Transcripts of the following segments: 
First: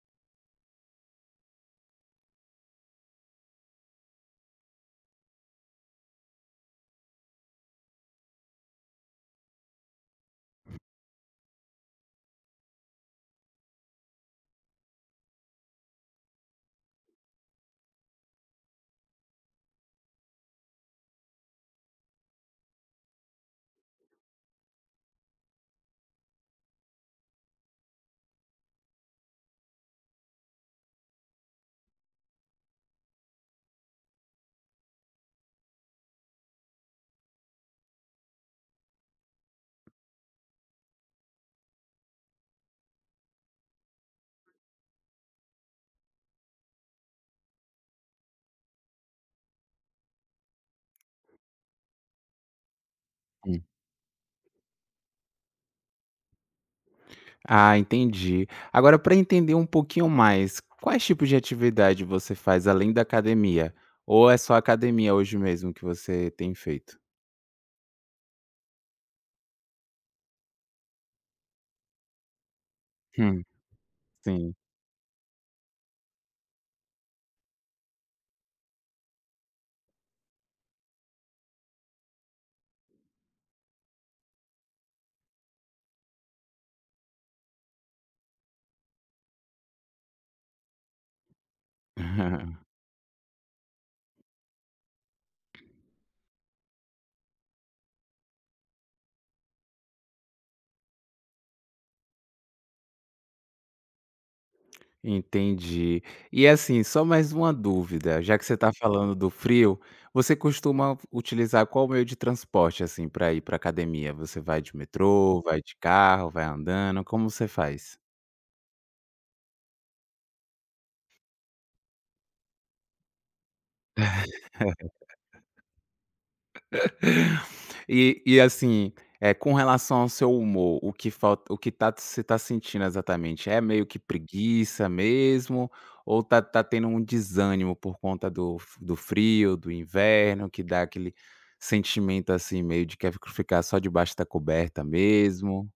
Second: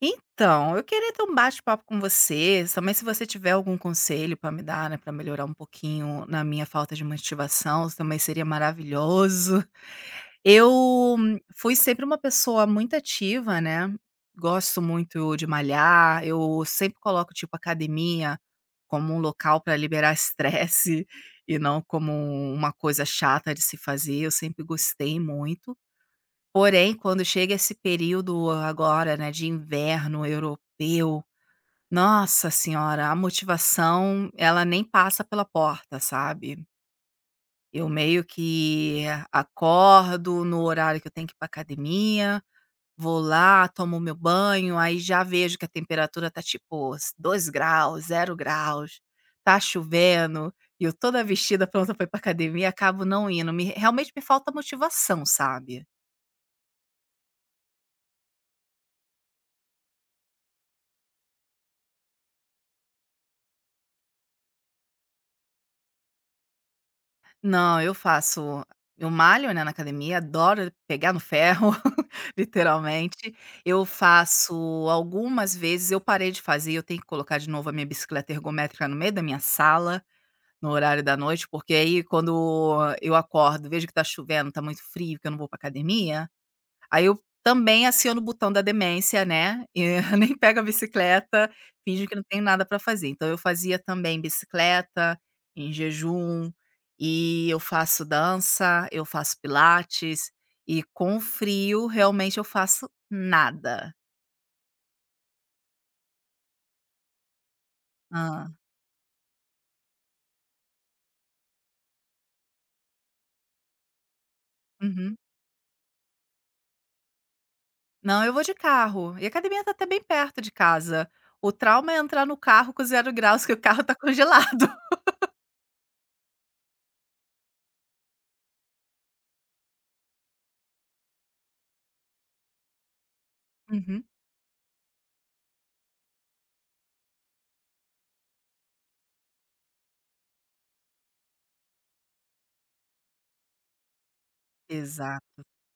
Então, eu queria ter um bate-papo com você, também se você tiver algum conselho para me dar, né, pra melhorar um pouquinho na minha falta de motivação, isso também seria maravilhoso. Eu fui sempre uma pessoa muito ativa, né, gosto muito de malhar, eu sempre coloco, tipo, academia como um local para liberar estresse e não como uma coisa chata de se fazer, eu sempre gostei muito. Porém, quando chega esse período agora, né, de inverno europeu, nossa senhora, a motivação ela nem passa pela porta, sabe. Eu meio que acordo no horário que eu tenho que ir pra academia, vou lá, tomo meu banho, aí já vejo que a temperatura tá tipo 2 graus, 0 graus, tá chovendo, e eu toda vestida pronta pra ir pra academia, acabo não indo. Hum. Me realmente me falta motivação, sabe. Ah, entendi. Agora, para entender um pouquinho mais, quais tipos de atividade você faz além da academia? Ou é só academia hoje mesmo que você tem feito? Não, eu malho, né, na academia, adoro pegar no ferro, literalmente. Hum, Eu faço sim. algumas vezes eu parei de fazer, eu tenho que colocar de novo a minha bicicleta ergométrica no meio da minha sala, no horário da noite, porque aí quando eu acordo, vejo que tá chovendo, tá muito frio, que eu não vou pra academia. Aí eu também aciono o botão da demência, né, nem pego a bicicleta, finjo que não tem nada para fazer. Então eu fazia também bicicleta, em jejum, e eu faço dança, eu faço pilates, e com frio realmente eu faço nada. Entendi. E assim, só mais uma dúvida, já que Hã. você está falando do frio, você costuma utilizar qual meio de transporte assim para ir para academia? Você vai de Uhum. metrô, vai de carro, vai andando? Como você faz? Não, eu vou de carro, e a academia tá até bem perto de casa. O trauma é entrar no carro com 0 graus que o carro tá congelado. E assim, com relação ao seu humor, o que você está sentindo exatamente? É meio que Uhum. preguiça mesmo ou tá tá tendo um desânimo por conta do frio, do inverno, que dá aquele sentimento, assim, meio de quer ficar só debaixo da coberta Exato. mesmo?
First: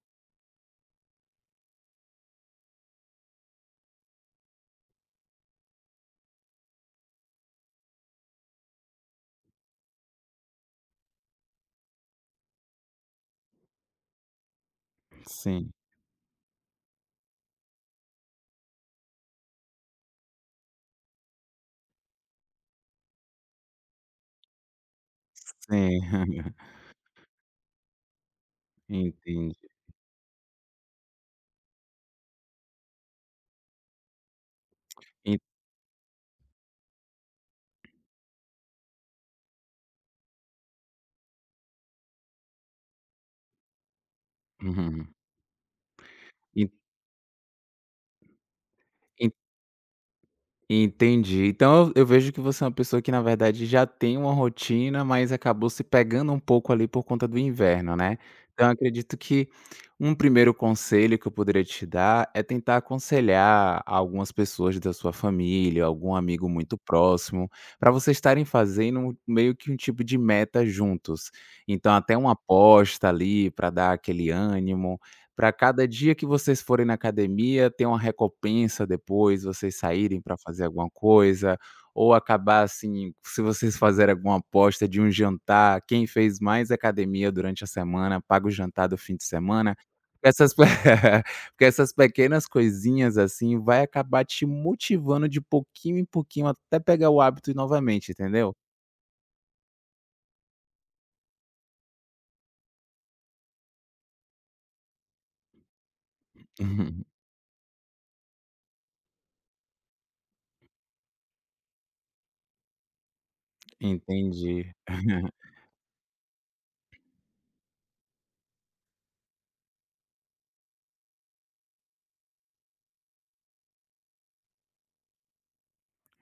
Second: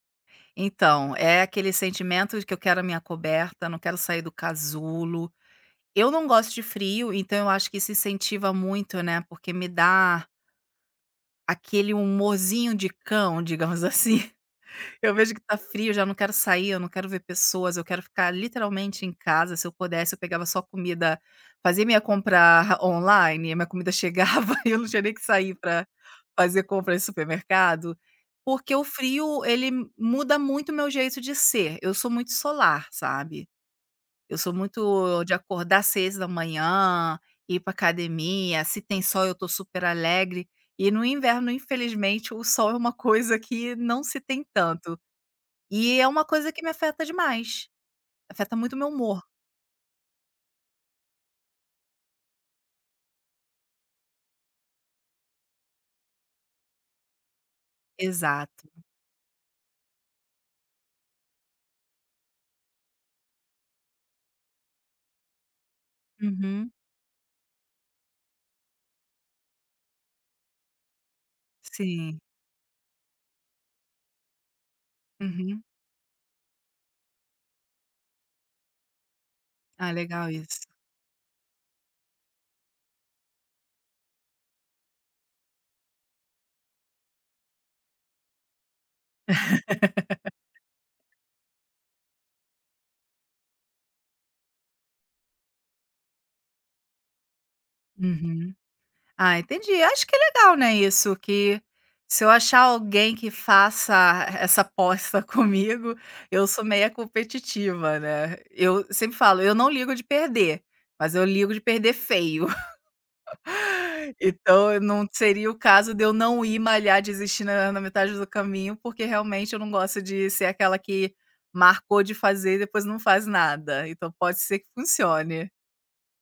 Então, é aquele sentimento de que eu quero a minha coberta, não quero sair do casulo. Eu não gosto de frio, então eu acho que isso incentiva muito, né? Porque me dá aquele humorzinho de cão, digamos, assim. Eu vejo que tá Sim, frio, já não quero sair, eu não quero ver pessoas, eu quero ficar literalmente em casa. Se eu pudesse, eu pegava só comida, fazia minha compra online, a minha comida chegava e eu não tinha nem que sair para sim. fazer compra em supermercado, porque o frio Entendi. ele muda muito o meu jeito de ser. Eu sou muito solar, sabe. Eu sou muito de En, acordar às 6 da manhã, ir pra academia, se tem sol eu tô super alegre, e no inverno infelizmente o sol é uma coisa que não se tem tanto. uhum. E é uma coisa que me En, afeta demais, afeta muito o meu humor. entendi. Então eu vejo que você é uma pessoa que, na verdade, já tem uma rotina, mas acabou se pegando um pouco ali por conta do inverno, né. Então Exato. eu acredito que um primeiro conselho que eu poderia te dar é tentar aconselhar algumas pessoas da sua família, algum amigo Uhum. muito próximo, para vocês estarem fazendo um meio que um tipo de meta juntos. Então até Sim. uma aposta ali para dar aquele ânimo, para Uhum. cada dia que vocês forem na academia, ter uma recompensa depois, vocês Ah, saírem legal para fazer isso. alguma coisa, ou acabar, assim, se vocês fizerem alguma aposta de um jantar, quem fez mais academia durante a semana, paga o jantar do fim de semana. Essas pe Porque essas pequenas coisinhas, assim, vai acabar te motivando de pouquinho em pouquinho até pegar o hábito novamente, Uhum. entendeu? Ah, entendi. Acho que é legal, né, isso, que se eu achar alguém que faça essa aposta comigo, eu sou meia competitiva, né. Eu sempre falo: "Eu não ligo de perder, mas eu ligo de perder feio". Entendi. Então, não seria o caso de eu não ir malhar, desistir na metade do caminho, porque realmente eu não gosto de ser aquela que marcou de fazer e depois não faz nada, então pode ser que funcione.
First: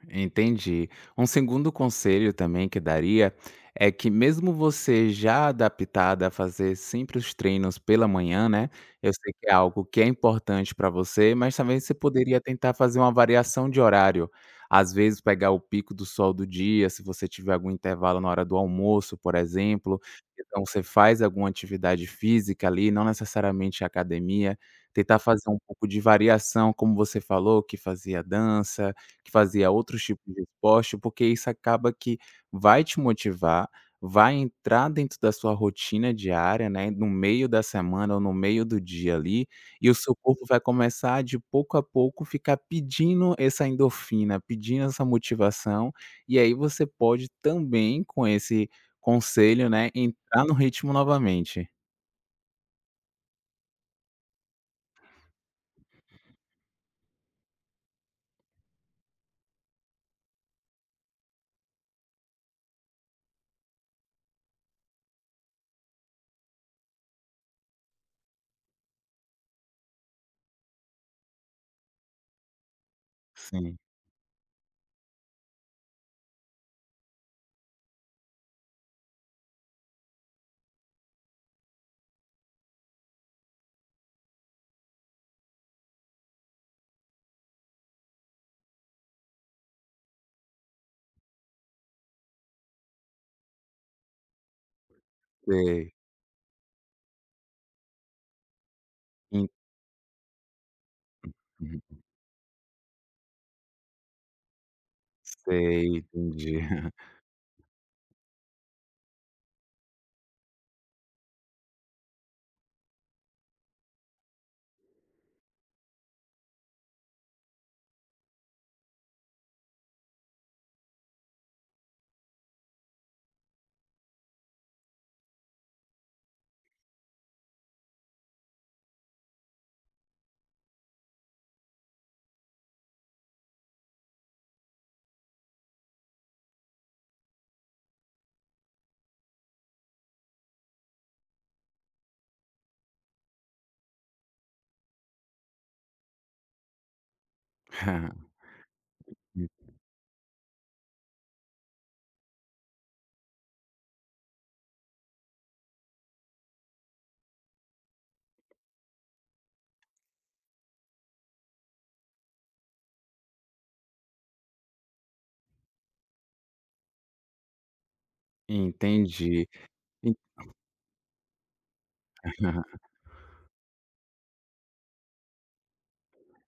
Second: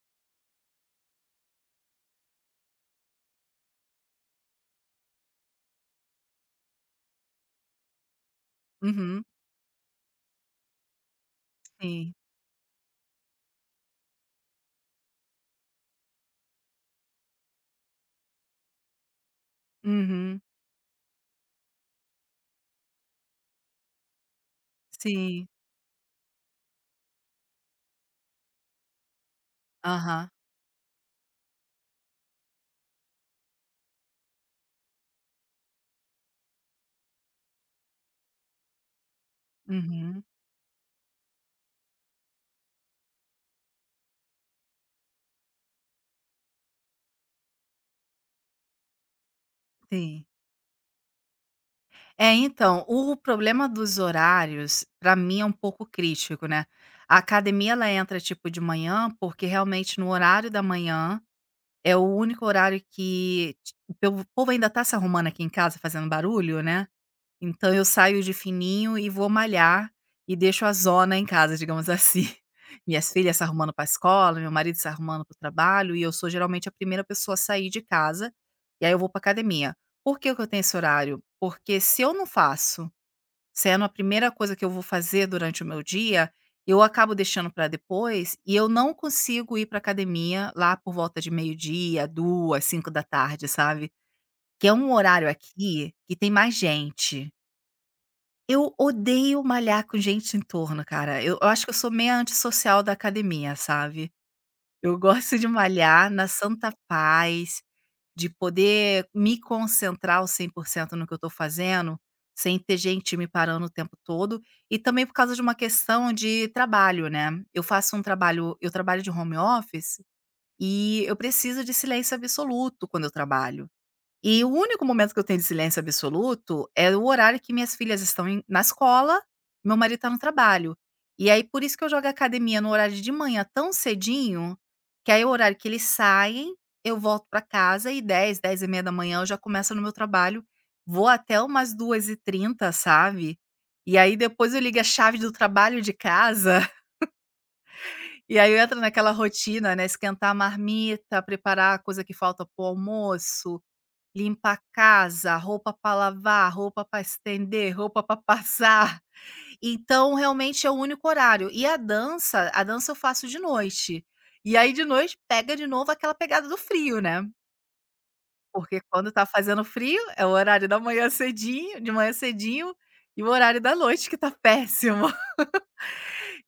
Entendi. Um segundo conselho também que daria é que mesmo você já adaptada a fazer sempre os treinos pela manhã, né, eu Uhum, sei que é algo que é importante para você, mas também você sim. poderia tentar fazer uma variação de horário. Às vezes pegar o pico do sol do dia, se você tiver algum intervalo na hora do almoço, por exemplo, Uhum, então você faz alguma atividade física ali, não necessariamente academia, tentar sim. fazer um pouco de variação, como você falou que fazia dança, que fazia outros Aham. tipos de esporte, porque isso acaba que vai te motivar, vai entrar dentro da sua rotina diária, né, no meio da semana ou no meio do dia ali, e o seu Uhum, corpo vai começar de pouco a pouco ficar pedindo essa endorfina, pedindo essa motivação, e aí você pode também com esse conselho, né, sim. entrar no ritmo novamente. É, então, o problema dos horários, para mim, é um pouco crítico, né. A academia, ela entra, tipo, de manhã, porque realmente no horário da manhã é o único horário que ti o peu o povo ainda tá se arrumando aqui em casa, fazendo barulho, né, então eu saio de fininho e vou malhar e deixo a zona em casa, digamos assim. Minhas filhas se arrumando Sim, pra escola, meu marido se arrumando para o trabalho e eu sou geralmente a primeira pessoa a sair de casa, e aí eu vou para academia. Por que que eu tenho esse horário? Porque se eu não faço. Sendo a primeira coisa que eu vou fazer durante o meu dia, eu acabo deixando para depois e eu não consigo ir para academia lá por volta de meio-dia, duas, cinco da tarde, sabe. Que é um horário aqui sei, que tem mais gente. Eu odeio en, malhar com gente em torno, cara. Eu acho que eu sou meio antissocial da academia, sabe. Eu gosto de sei, malhar na entendi. santa paz, de poder me concentrar aos 100% no que eu estou fazendo, sem ter gente me parando o tempo todo, e também por causa de uma questão de trabalho, né. Eu trabalho de home office, e eu preciso de silêncio absoluto quando eu trabalho. E o único momento que eu tenho de silêncio absoluto é o horário que minhas filhas estão na escola, meu marido está no trabalho. E aí por isso que eu jogo a academia no horário de manhã tão cedinho, que aí é o horário que eles saem, eu volto para casa e 10, 10:30 da manhã eu já começo no meu trabalho, vou até umas 2:30, sabe. E aí depois eu ligo a chave do trabalho de casa, e aí eu entro naquela rotina, né, esquentar a marmita, preparar a coisa que falta para almoço, limpa a casa, roupa para lavar, roupa para estender, roupa para passar. Então, realmente, é o único horário. E a dança eu faço de noite. E aí, de noite, pega de novo aquela pegada do frio, né. Porque quando tá Entendi. fazendo frio, En. é o horário da manhã cedinho e o horário da noite que tá péssimo.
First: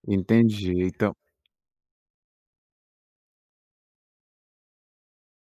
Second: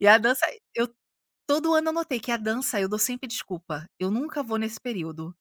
E a dança Entendi. eu Então, todo ano anotei que a dança eu dou sempre desculpa. Eu nunca vou nesse período.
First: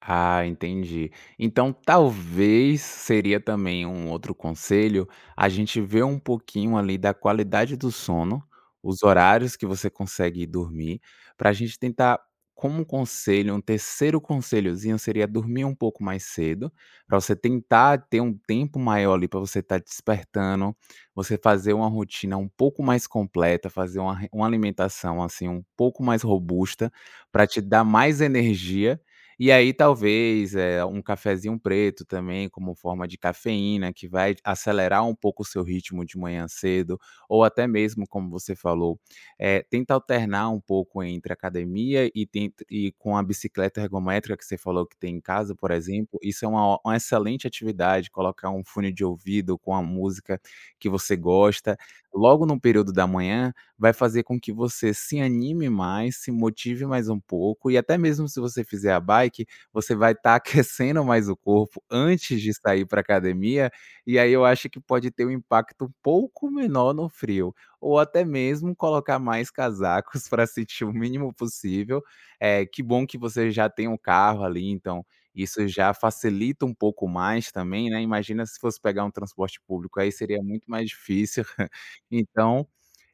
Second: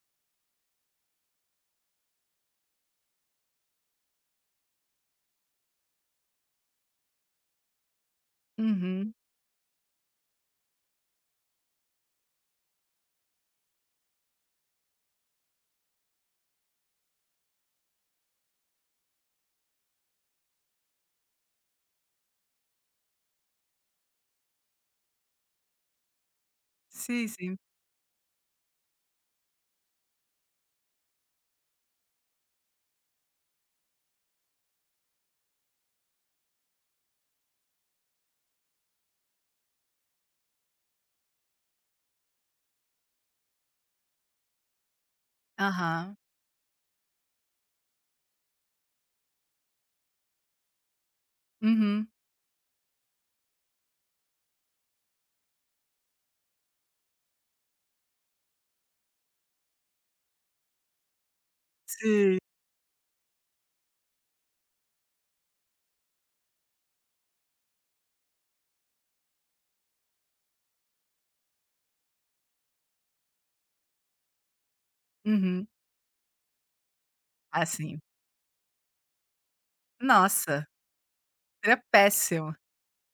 ah, entendi. Então, talvez seria também um outro conselho a gente ver um pouquinho ali da qualidade do sono, os Uhum. horários que você consegue dormir, para a gente tentar, como conselho, um terceiro conselhozinho seria dormir um pouco mais cedo, para você tentar ter um tempo maior ali para você estar despertando, você fazer uma rotina um pouco mais completa, fazer uma, uma alimentação assim um pouco mais robusta, Sim, para sim. te dar mais energia e aí talvez, é um cafezinho preto também como forma de cafeína que vai acelerar um pouco o seu ritmo de manhã cedo, ou até mesmo como você falou, tenta alternar um pouco entre academia e tenta e com a bicicleta ergométrica que você falou que tem em casa, por Aham. exemplo, isso é uma excelente atividade, colocar um fone de ouvido com a música que você gosta, Uhum. logo no período da manhã, vai fazer com que você se anime mais, se motive mais um pouco e até mesmo se você fizer a bike, você vai estar aquecendo mais o corpo Sim. antes de sair para academia, e aí eu acho que pode ter um impacto um pouco menor no frio, ou até mesmo colocar mais casacos para sentir o mínimo possível. Eh, que bom que você já tem um carro ali, então Uhum. isso já facilita um pouco mais também, assim né, imagina se fosse pegar um transporte público, aí seria Nossa, muito mais difícil. seria péssimo. Então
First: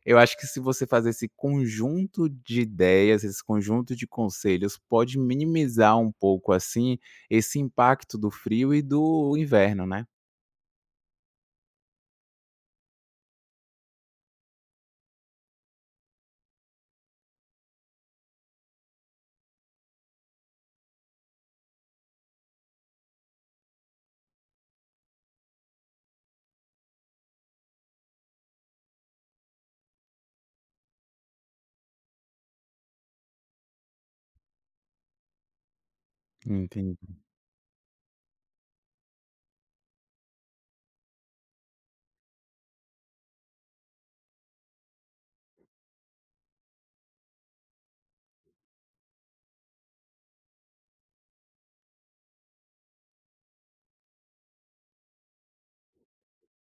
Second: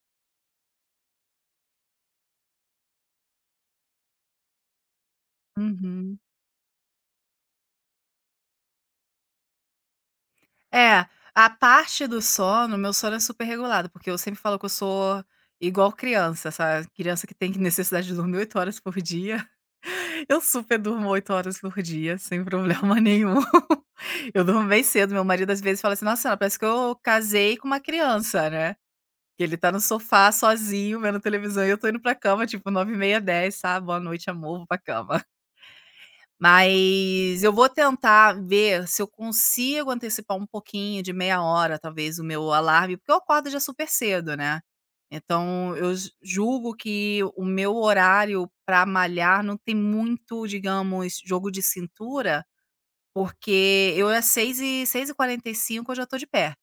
eu acho que se você fazer esse conjunto de ideias, esse conjunto de conselhos, pode minimizar um Uhum. pouco, assim, esse impacto do frio e do inverno, né. É, a parte do sono, meu sono é super regulado, porque eu sempre falo que eu sou igual criança, sabe, criança que tem necessidade de dormir 8 horas por dia, eu super durmo 8 horas por dia, sem problema nenhum. Eu durmo bem cedo, meu marido às vezes fala assim: "Nossa senhora, parece que eu casei com uma criança, né". Que ele tá no sofá sozinho vendo televisão e eu tô indo pra cama tipo nove e meia, dez, sabe. "Boa noite amor, vou pra cama". Entendi. Mas eu vou tentar ver se eu consigo antecipar um pouquinho, de meia hora talvez, o meu alarme, porque eu acordo já super cedo, né. Então eu ju julgo que o meu horário para malhar não tem muito, digamos, jogo de cintura, porque eu às seis e quarenta e cinco eu já tô de pé.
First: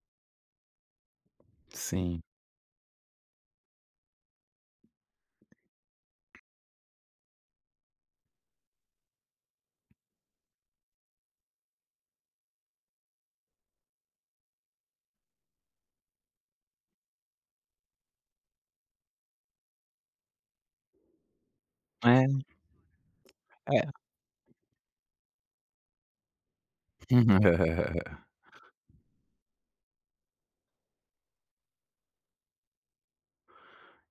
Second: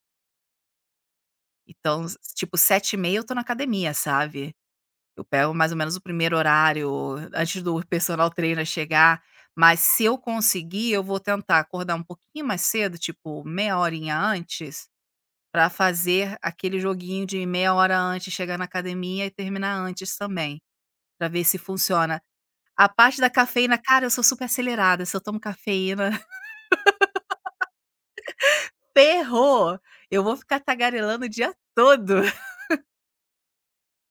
Então, Sim. tipo 7:30 eu tô na academia, sabe. Eu pego mais ou menos o primeiro horário, antes do personal trainer chegar, mas se eu conseguir, eu vou tentar acordar um pouquinho mais cedo, tipo meia horinha antes, para fazer aquele joguinho de meia hora antes, chegar na academia e terminar antes também, para ver se funciona. É, A parte da cafeína, é. cara, eu sou super acelerada, se eu tomo cafeína, ferrou! Eu vou ficar tagarelando o dia todo.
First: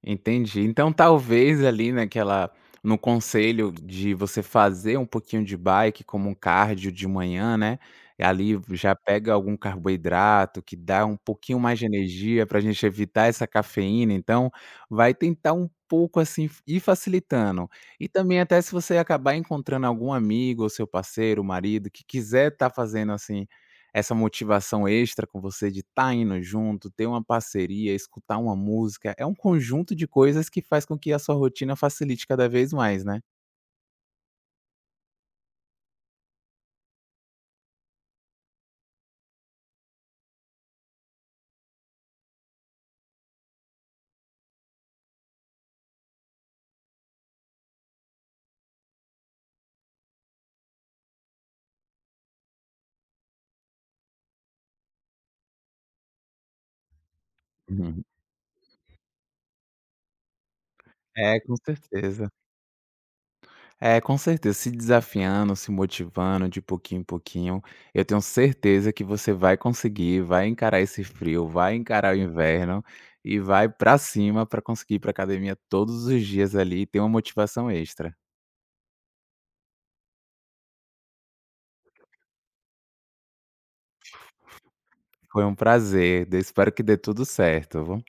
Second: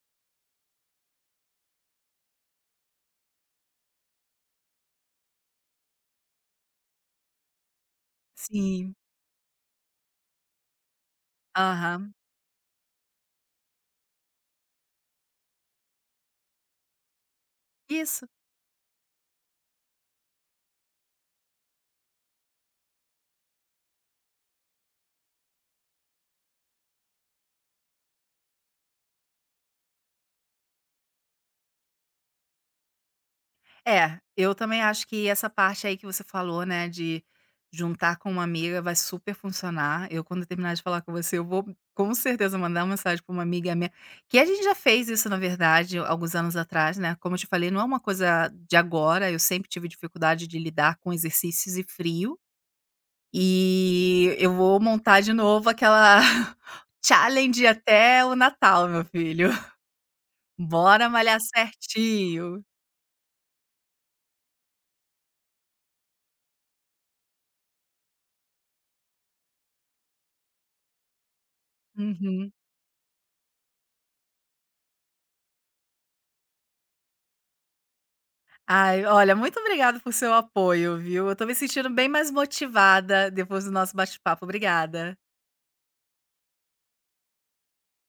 Entendi. Então, talvez ali naquela no conselho de você fazer um pouquinho de bike como um cardio de manhã, né, e ali Sim. já pega algum carboidrato que dá um pouquinho mais de Aham. energia para a gente evitar essa cafeína, então vai tentar um pouco, assim, f ir facilitando. E Isso. também até se você acabar encontrando algum amigo ou seu parceiro, marido, que quiser estar fazendo, assim, essa motivação extra com você de estar indo junto, ter uma parceria, escutar uma música, é um conjunto de coisas que faz com que a sua rotina facilite cada vez mais, né. É, eu também acho que essa parte aí que você falou, né, de juntar com uma amiga vai super funcionar. Eu, quando terminar de falar com você, eu vou com certeza mandar uma mensagem para uma amiga minha, que a gente já fez isso, na verdade, alguns anos atrás, né? Como eu te falei, não é uma coisa de agora, eu sempre tive dificuldade de lidar com exercícios e frio. E eu vou montar de novo aquela challenge Uhum. até o Natal, meu filho. Bora malhar É, com certeza. certinho. É, com certeza, se desafiando, se motivando de pouquinho em pouquinho, eu tenho certeza que você vai conseguir, vai encarar esse frio, vai encarar o Uhum. inverno e vai pra cima pra conseguir ir pra academia todos os dias ali e ter uma motivação extra. Ai, olha, muito obrigada por seu apoio, viu? Eu tô me sentindo bem mais motivada depois do nosso bate-papo. Obrigada. Foi um prazer, de espero que dê tudo certo, viu.